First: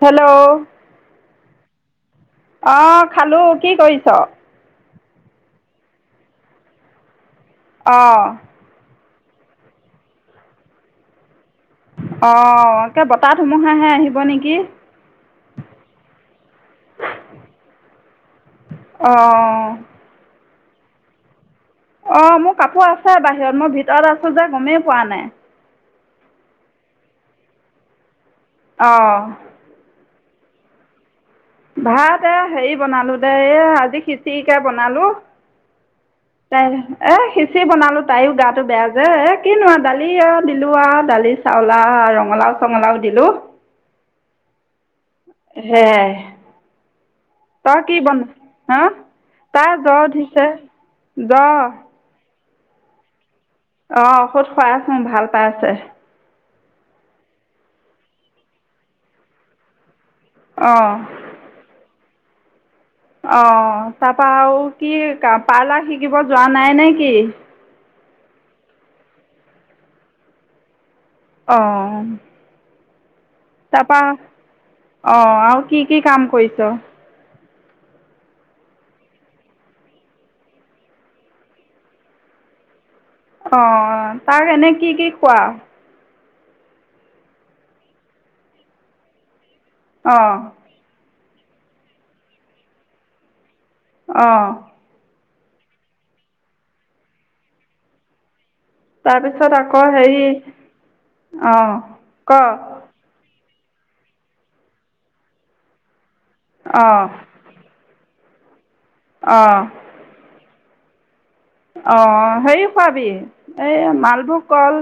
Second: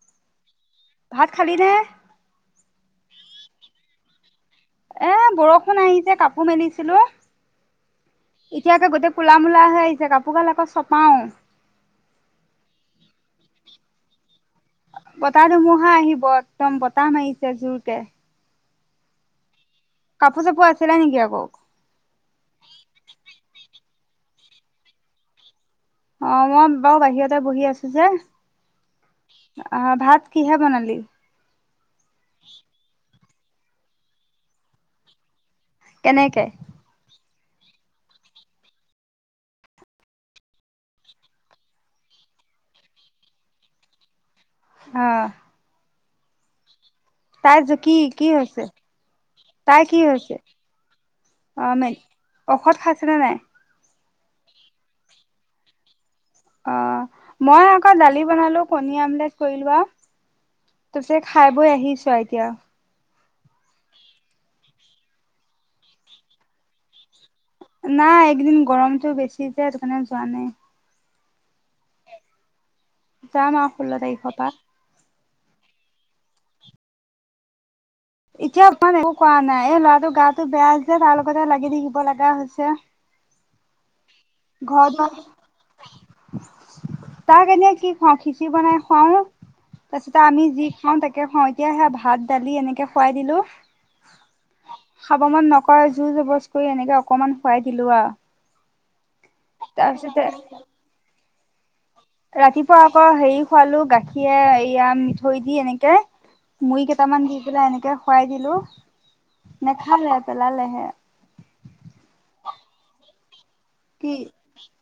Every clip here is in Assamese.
হেল্ল', ভাত খালিনে? অহ ', খালো কি কৰিছ। এ বৰষুণ আহিছে কাপোৰ মেলিছিলো অঁ কোলা মোলা হৈ আহিছে কাপোৰ কাল আকৌ চপাও অ একে বতাহ ধুমুহাহে আহিব নেকি বতাহঢোমোহা আহিব একদম বতাহ মাৰিছে জোৰক অ কাপোৰ চাপোৰ আছিলা নেকি আকৌ অ মোৰ কাপোৰ আছে বাহিৰত মই ভিতৰত আছো যে গমেই পোৱা নাই অ মই বাৰু বাহিৰতে বহি আছো যে অঁ আহ ভাত কিহে বনালি ভাত এ হেৰি বনালো আজি খিচিৰিকে বনালো কেনেকে? ত আহ সেই পচি বনালো তাইও গাটো বেয়া যে এ কিনোৱা দালি আৰু দিলো আৰু দালি চাউলা ৰঙালাও চঙলাও দিলো অ সে তাই যে তই কি বন হৈছে? হা তাই জ কি হৈছে? উঠিছে জ অ মে ঔষধ খাইছে নে নাই অ ঔষধ খুৱাই আছোঁ উম ভাল পাই আছে অ মই আকৌ দালি বনালো কণী আমলেট কৰিলো অঁ তি খাই বৈ আহিছ আ কয়া অ তাৰ পৰা আৰু কি পাৰ্লাৰ শিকিব যোৱা নাই নে কি নাই একদিন গৰমতটো বেছি যোয় সেইটো কাৰণে যোৱা নাই অ যাম আৰু ষোল্ল তাৰিখৰ পৰা অ আৰু কি কি কাম কৰিছ এতিয়া অকমান একো কোৱা নাই এই ল'ৰাটোৰ গাটো বেয়া আছে তাৰ লগতে লাগি থাকিব লগা হৈছে অ তাক এনে কি ঘৰত কি কোৱা তাক এনেই কি খোৱা খিচি বনাই খুৱাও টছত অঁ আমি যি খাওঁন থাকে খাওঁ এতিয়া সে ভাত দালি এনেকে খুৱাই দিলো আহ খাবমন নকৰা জু জবজ কৰি এনেকে অকমান খুৱাই দিলো আ তাৰপিছত আকৌ হেৰি আহ ৰাতিপুৱা আকৌ হেৰি খোৱালোঁ গাখীৰ এয়া মিঠৈ দি এনেকে মুই অঁ কেইটামান দি পেলা এনেকে খুৱাই দিলোঁ নেখালে পেলালেহে অ হেৰি খোৱাবি এই কি মালভোগ কল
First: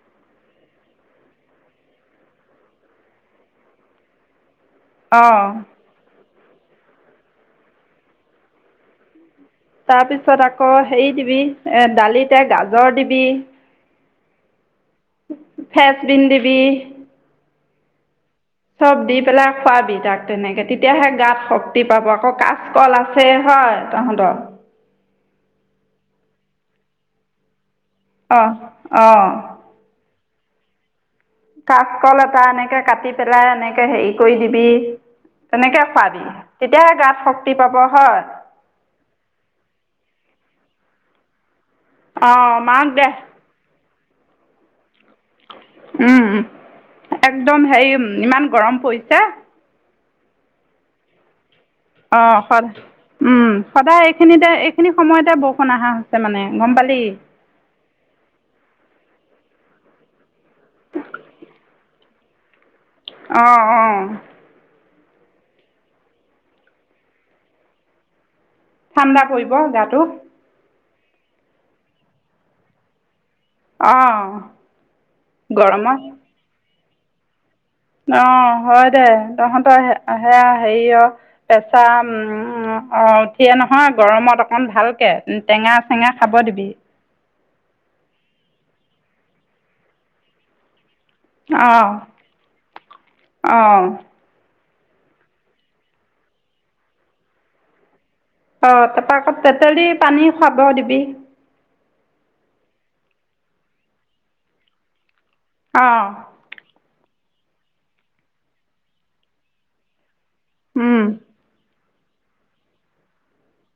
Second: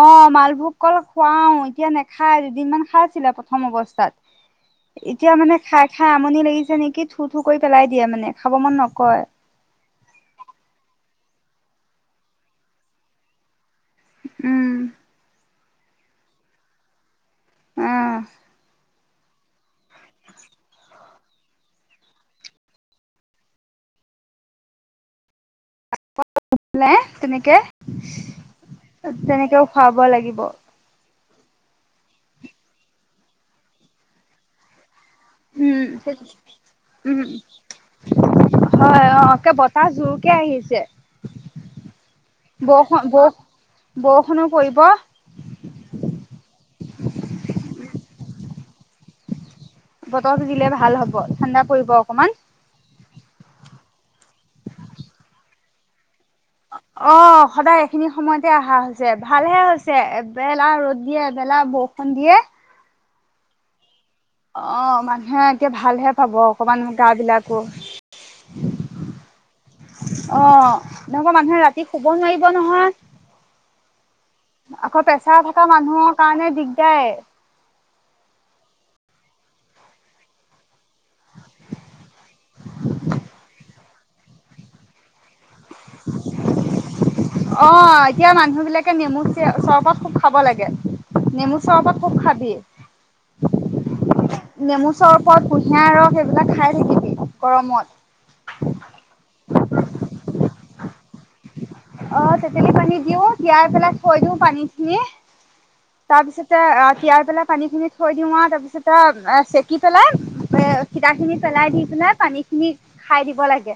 অ মালভোগ কল খুৱাও এতিয়া নেখায় দুদিনমান খাই আছিলে প্ৰথম অৱস্থাত এতিয়া অঁ মানে খাই খাই আামনি লাগিছে নেকি থু থু কৰি পেলাই দিয়ে মানে খাব মন নকয় তাৰপিছত আকৌ হেৰি দিবি এ দালিতে গাজৰ দিবি উম ফেচবিন্ দিবি উম চব দি পেলাই খোৱাবি তাক তেনেকে তেতিয়াহে গাত শক্তি পাব আকৌ কাচকল আছে হয় তহঁতৰ [unintelligible] তেনেকে অঁ অঁ তেনেকেও খুৱাব লাগিব ব কাচকল এটা এনেকে কাটি পেলাই এনেকে হেৰি কৰি দিবি তেনেকৈ উম খোৱাবি তেতিয়াহে গাত উম শক্তি পাব হয় হয় অ কে বতাহ জোৰকে আহিছে। অঁ, মাক বৰষুণ দে বৰ বৰষুণো পৰিব উম একদম হেৰি ইমান গৰম পৰিছে বতৰতো দিলে ভাল হ'ব ঠাণ্ডা পৰিব অ অকমান। স উম সদায় এইখিনিতে এইখিনি সময়তে বৰষুণ আহা অ সদায় এইখিনি সময়তে অহা হৈছে যে ভালহে হৈছে এবেলা ৰ'দ দিয়ে এবেলা বৰষুণ দিয়ে অ অঁ অঁ মানুহে এে ভালহে পাব অকণমান গা বিলাকো ঠাণ্ডা পৰিব গাটো এনেকুৱা মানুহে ৰাতি শুব নোৱাৰিব অঁ নহয় আকৌ পেছাৰ থকা গৰমত মানুহৰ কাৰণে দিগ যাই অ হয় দে তহঁতৰ সেয়া হেৰি অ পেচা উম অ উঠিয়ে নহয় গৰমত অকমান ভালকে টেঙা চেঙা খাব দিবি অ এতিয়া মানুহ বিলাকে নেমু চৰবত খুব খাব লাগে নেমু অঁ চৰবত খুব খাবি অঁ নেমু চৰবত কুঁহিয়াৰ ৰস এইবিলাক খাই থাকিবি গৰমত অ তাৰপৰা আকৌ তেতেলি পানী খুৱাব দিবি অ তেতেলি পানী দিও তিয়াই পেলাই থৈ দিও পানী খিনি অঁ তাৰপিছতে তিয়াই পেলাই পানীখিনি থৈ দিওঁ আৰু তাৰ পিছত এ চেকি পেলাই মে হিতাখিনি পেলাই দি জোনে পানী খিনি খাই দিব লাগে।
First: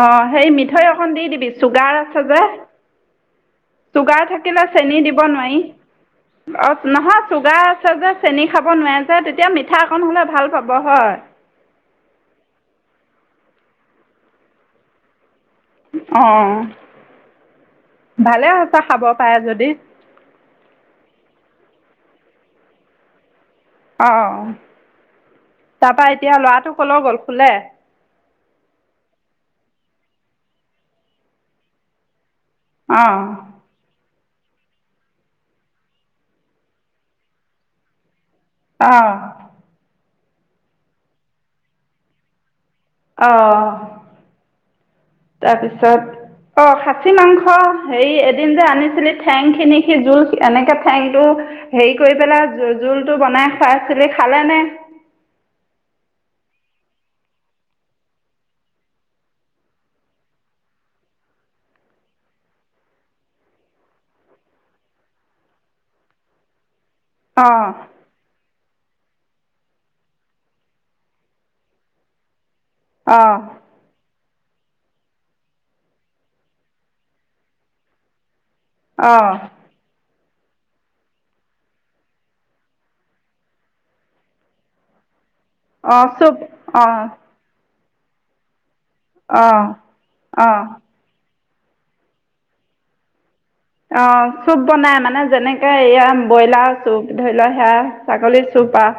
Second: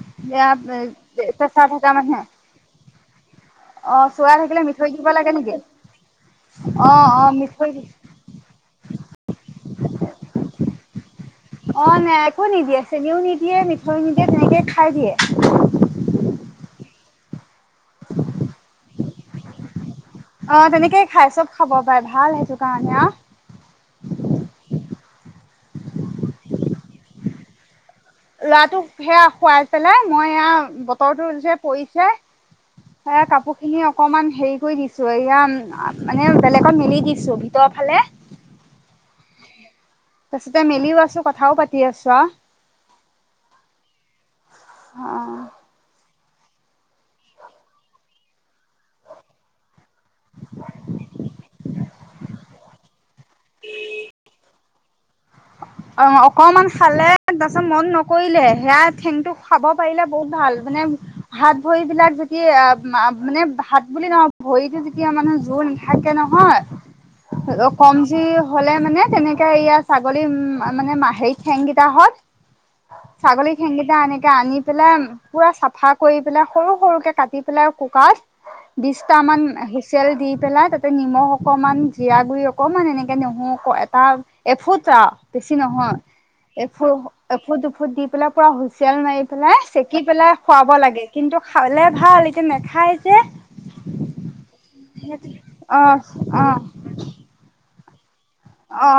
অ সেই এয়া মিঠৈ এখন দি দিবি প্ৰেছাৰ থকা চুগাৰ মানুহে আছে যে অ চুগাৰ থাকিলে মিঠৈ চেনী দিব লাগে নেকি? নোৱাৰি অ নহয় চুগাৰ আছে যে চেনি খাব নোৱাৰি এ তিত এতিয়া মিঠা অকন হ'লে ভাল খব হয় অ নাই একো নিদিয়ে চেনিও নিদিয়ে মিঠৈ নিদিয়ে তেনেকে খাই দিয়ে অঁ ভালে হৈছে খাব। পায় যদি অ তেনেকেই খাই চব খাব পাই ভাল সেইটো কাৰণে অ অ অ অ তাৰ পা এতিয়া লৰাটো কলে গ'ল শুলে ল'ৰাটো সেয়া শুবাই পেলাই মই আ বতৰটো যে পৰিছে অঁ এ কাপোৰ খিনি অকমান হেৰি কৰি দিছো এয়া মানে বেলেগত মেলি দিছো ভিতৰৰ ফালে অহ তাৰছতে মেলিও আছো কথাও পাতি আছো আও। অহ অ তাৰপিছত অ খাচী মাংস হেৰি এদিন যে আনিছিলি ঠেং খিনি সি জোল এনেকে ঠেংটো হেৰি কৰি পেলাই জো জোল টো বনাই খাই চিলি খালে নে? [unintelligible] অ অকমান খালে তাৰপিছত মন নকৰিলে সেয়া ঠেংটো খাব পাৰিলে বহুত ভাল মানে হাত ভৰিবলাক যেতিয়া মা মানে ভাত বুলি নহয় ভৰিটো যেতিয়া মানে জোৰ নাথাকে নহয় অঁ অ কম যি হলে মানে তেনেকে ইয়া ছাগলী উম অ মানে মাহে সেই ঠেং কেইটাহত অঁ ছাগলী ঠেংকিটা আনে আনি পেলাই পুৰা চাফা কৰি পেলাই সৰু সৰুকে কাটি পেলাই কুকাৰত বিছ অঁ তামান হুইচেল দি পেলাই তাতে নিমখ অকমান জিৰা গুৰি অকনমান এনেকে নেহৰু এটা এফুটা বেছি নহয় অঁ চুপ এফু অঁ এফুট দুফুট ত দি পেলাই পৰা হৈছে চেল মাৰি অঁ পেলাই চেকি পেলাই অঁ খুৱাব লাগে কিন্তু খালে ভাল কিন্তু নেখায় যে অ চুপ বনাই মানে যেনেকে অ এয়া অ ব্ৰইলাৰ চুপ ধৰি লোৱা সেয়া ছাগলী চুপ অ আৰু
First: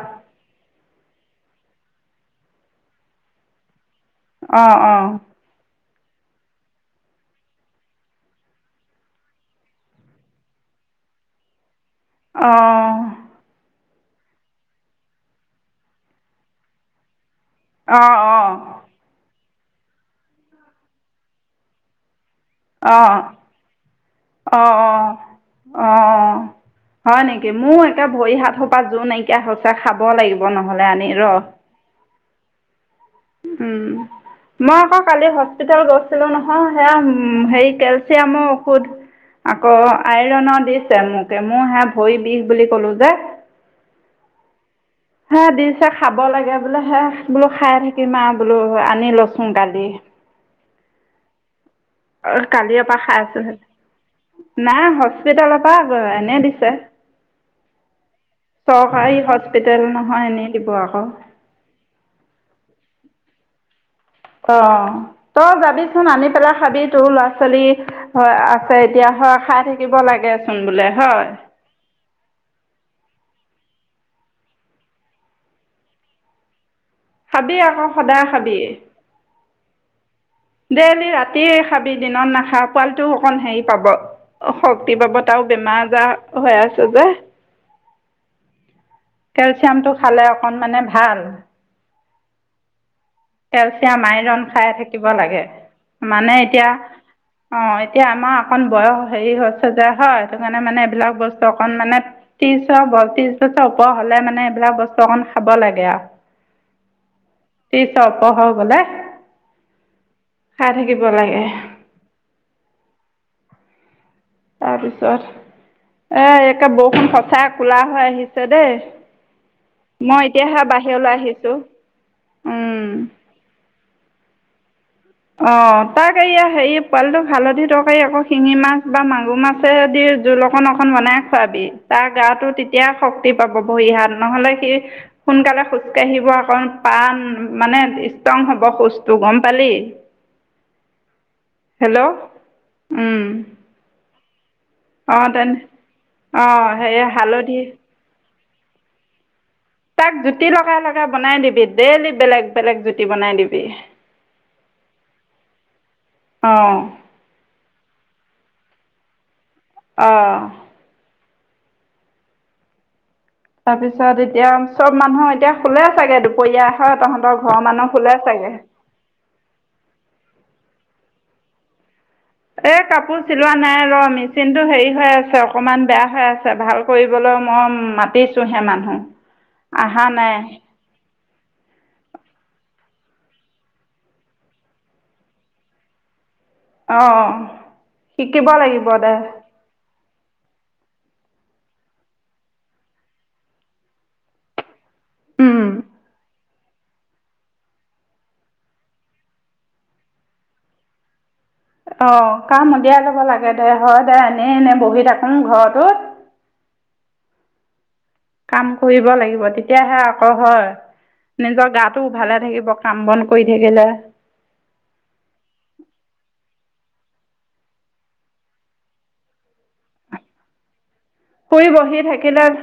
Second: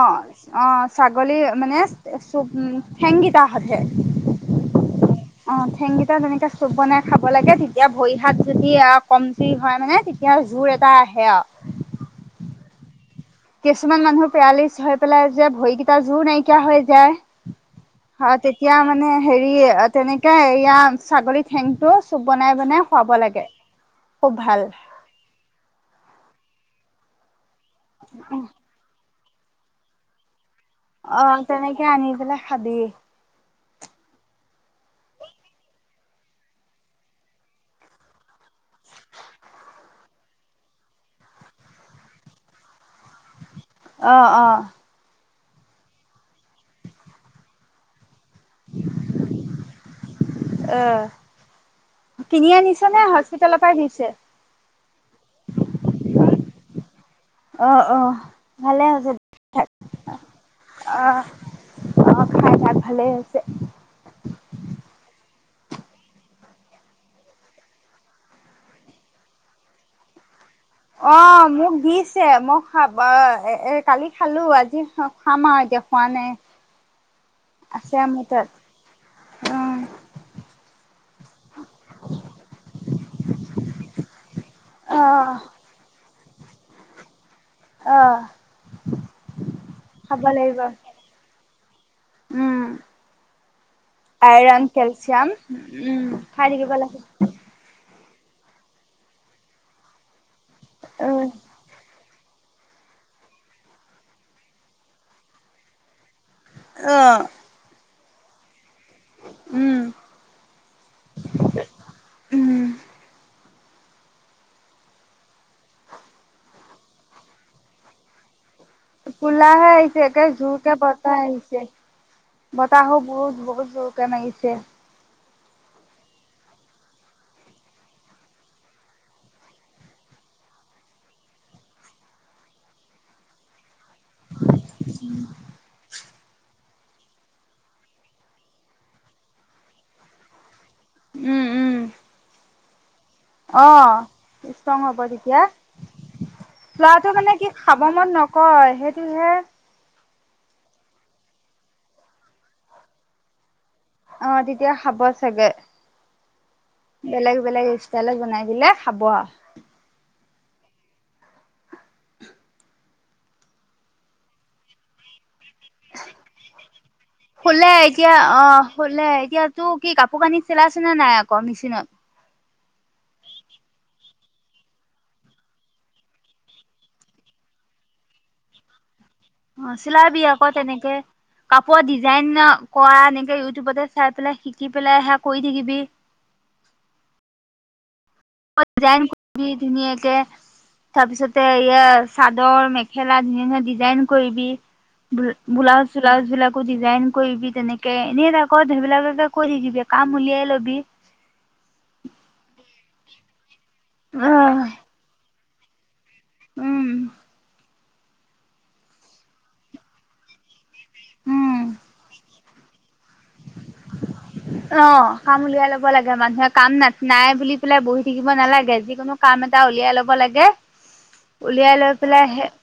অ ছাগলী মানে চ ঠেংগিতা সে অ অ তে তেনেকে চুপ বনাই খাব লাগে তেতিয়া ভৰি হাত যদি আও কমজুৰি হয় মানে তেতিয়া জোৰ এটা আহে আও অঁ কিছুমান মানুহৰ পেৰালিচ হৈ পেলাই যে ভৰিকেইটা জোৰ নাইকিয়া হৈ যায় অঁ অ অঁ তেতিয়া মানে সেই হেৰি তেনেকে এয়া ছাগলী ঠেংটো চুপ বনাই বনাই অহ খুৱাব লাগে খুব অহ ভাল অহ অহ অহ হয় নে কি মোৰো একে ভৰি হাত সোপা যোৰ নাইকি এয়া সঁচা খাব লাগিব নহ'লে আনি অ ৰহ তেনেকে আনি পেলাই খাবি মই আকৌ কালি হস্পিতেল গৈছিলো নহয় সেয়া উ হেই কেলচিয়ামৰ ঔষধ আকৌ আইৰনৰ দিছে মোকে মোৰ হে ভৰি বিষ বুলি কলো যে অ অ হে দিছে খাব লাগে বোলে হে বোলো খাই থাকিম আও বোলো আনি ল' চোন ডালি অ অ কিনি আনিছ কালিৰ পৰা নে খাই আছো হস্পিতালৰ পৰাই দিছে নাই হস্পিতালৰ পৰা এনে দি ছে অ অ ভালে হৈছে থ হস্পিটেল নহয় এনেই দিব আকৌ অহ অহ খাই থাক ভালে হৈছে অঁ তই যাবিচোন আনি পেলাই খাবি তোৰ ল'ৰা ছোৱালী হয় আছে এতিয়া হয় খাই থাকিব লাগে। অ মোক দিছে মই খাব এ কালি খালো আজি খাম আৰু এতিয়া খোৱা নাই। খাবি আকৌ আছে মোৰ সদায় তাত খাবি উম দে দে ৰাতি ৰাাতিয়ে খাবি দিনত নাখা পোৱালি টো অকণ হেৰি পাব শক্তি পাব অ' তাৰ ও বেমাৰ আজাৰ হৈ আছে যে অ' কেলচিয়ামটো খাব খালে লাগিব অকনমানে ভাল উম কেলচিয়াম আইৰন খাই থাকি যাম উম খাই থাকিব লাগে। এতিয়া আমাৰ অকন বয়স হেৰি হৈছে যে হয়। সেইটো কাৰণে মানে এইবিলাক উম বস্তু অকণমানানে ত্ৰিশ ব ত্ৰিশ বছৰ ওপৰ হলে মানে এইবিলাক বস্তু অকমান খাব লাগে আৰু আহ পছত পহ গলে খাই থাকিব লাগে। উম তাৰপিছত আহ এক এ বৰষুণ সঁচাই কোলা হৈ আহিছে। দেই কোলাহে আহিছে মই একে এতিয়াহে জোৰকে বাহিৰলৈ বতাহ আহিছোঁ আহিছে বতাহাহো বহুত বহুত জোৰ চেম আহিছে অ তাক এয়া হেৰি পোৱালিটোক হালধি তৰকাৰী আকৌ শিঙি মাছ, বা মাগুৰ মাছে, দি জোল অকন অকন বনাই খোৱাবি তাৰ গাটো তেতিয়া শক্তি পাব বৰিহাত নহলে। সোনকালে সুস্থ আহিব অকণ পাণ মানে ষ্ট্ৰং হব খুজটো গম পালি উম উম হেল্ল' উম আহ ষ্ট্ৰং হ'ব অ' তেনে অ' তেতিয়া হেৰি লোৱাটো মানে কি হালধি খাব মন ন কয় সেইটোহে তাক জুতি লগাই লগাই বনাই দিবি ডেইলি বেলেগ বেলেগ জুতি বনাই দিবি অ তেতিয়া খাব চাগে অ' বেলেগ বেলেগ ইষ্টালত বনাই পেললে খাব আৰু অ তাৰ পিছত এতিয়া চব মানুহৰ এতিয়া শুলে চাগে দুপৰীয়া হয় তহঁতৰ ঘৰৰ শুলে মানুহ এতিয়া শুলে অ চাগে। চিলা চনাা নাই আকৌ মেচিনত। এ কাপোৰ চিলোৱা নাই ৰ মেচিনতটো হেৰি হৈ আছে অকমান বেয়া হৈ আছে ভাল কৰিবলৈ মই মাতিছোহে মানুহ অ আহা চিলাইাব নাই আকৌ তেনেকে কাপোৰ ডিজাইন কৰা এনেকে ইউটিউবতে চাই পেলাই শিকি পেলাই সে কৰি থাকিবি আহ শিকিব লাগিব ডিজাইন দে কৰিবি ধুনীয়াকে তাৰপিছতে এয়া চাদৰ মেখেলা ধুন ধুীয়া ডিজাইন কৰিবি। উম। বোলাউজ চলাউজ বিলাক আকৌ ডিজাইন কৰিবি তেনেকে এনেই থাকত সেইবিলাককে কৰি দিবি কাম উলিয়াই লবি অ কাম উলিয়াই ল'ব লাগে দে হয় দে এনেই আহ এনে বহি তাক উ ঘৰতে [unintelligible] উম কাম কৰিব লাগিব তেতিয়াহে আকৌ হয় উম নিজৰ গাটো ভালে থাকিব কাম বন কৰি থাকিলে অ কাম উলিয়াই লব লাগে মানুহে কাম না নাই বুলি পেলাই বহি থাকিব নালাগে যিকোনো কাম এটা উলিয়াই লব লাগে শুই উলিয়াই লৈ বহি পেলাই সে থাকিলে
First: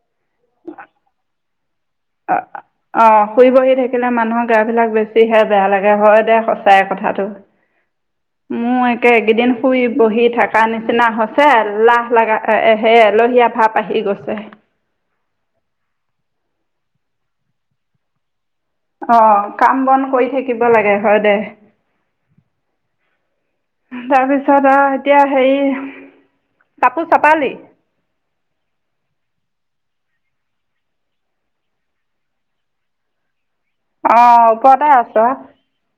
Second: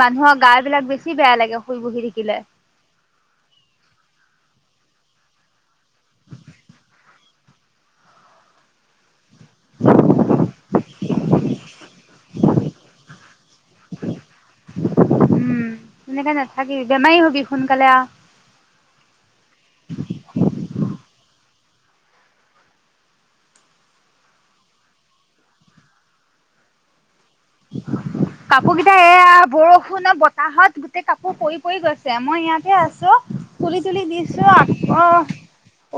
মানুহৰ গা বিলাক বেছি বেয়া লাগে শুই বহি অ থাকিলে অ শুই বহি থাকিলে মানুহৰ গা বিলাক বেছিহে বেয়া লাগে হয় দে সঁচাই কথাটো মোৰ একে এইকেইদিন শুই বহি থকা নিচিনা হৈছে লাহ লগাহে এলেহোৱা ভাপ আহি গৈছে উম তেনেকে নাথাকিবি বেমাৰী হবি সোনকালে আহ আহ কাম বন কৰি থাকিব লাগে হয় দে তাৰপিছত আহ এতিয়া হেৰি কাপোৰ চাপালি কাপোৰ কেইটা এয়া বৰষুণৰ বতাহত গোটেই কাপোৰ পৰি পৰি গৈছে মই ইয়াতে আছো তুলি তুলি অ দিছো ওপৰতে অ আছ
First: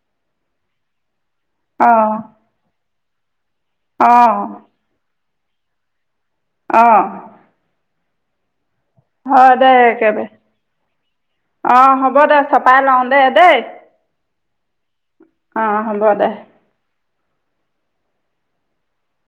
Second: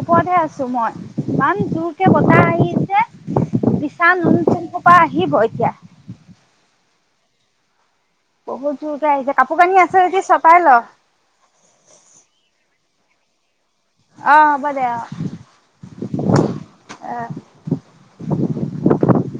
ওপৰতহে আছো মই পাম তোৰ অ কে [unintelligible] কতাহ আহিছে উ বিশা অ নুন চন পৰা আহিব কয়াা অঁ বহুত জোৰকে আহিছে হয় কাপোৰ দে কানি আছে যদি একেবাৰে চপাই ল অ হ'ব দে চপাই লওঁ দে দেই অ হ'ব দে অ অ হব দে আহ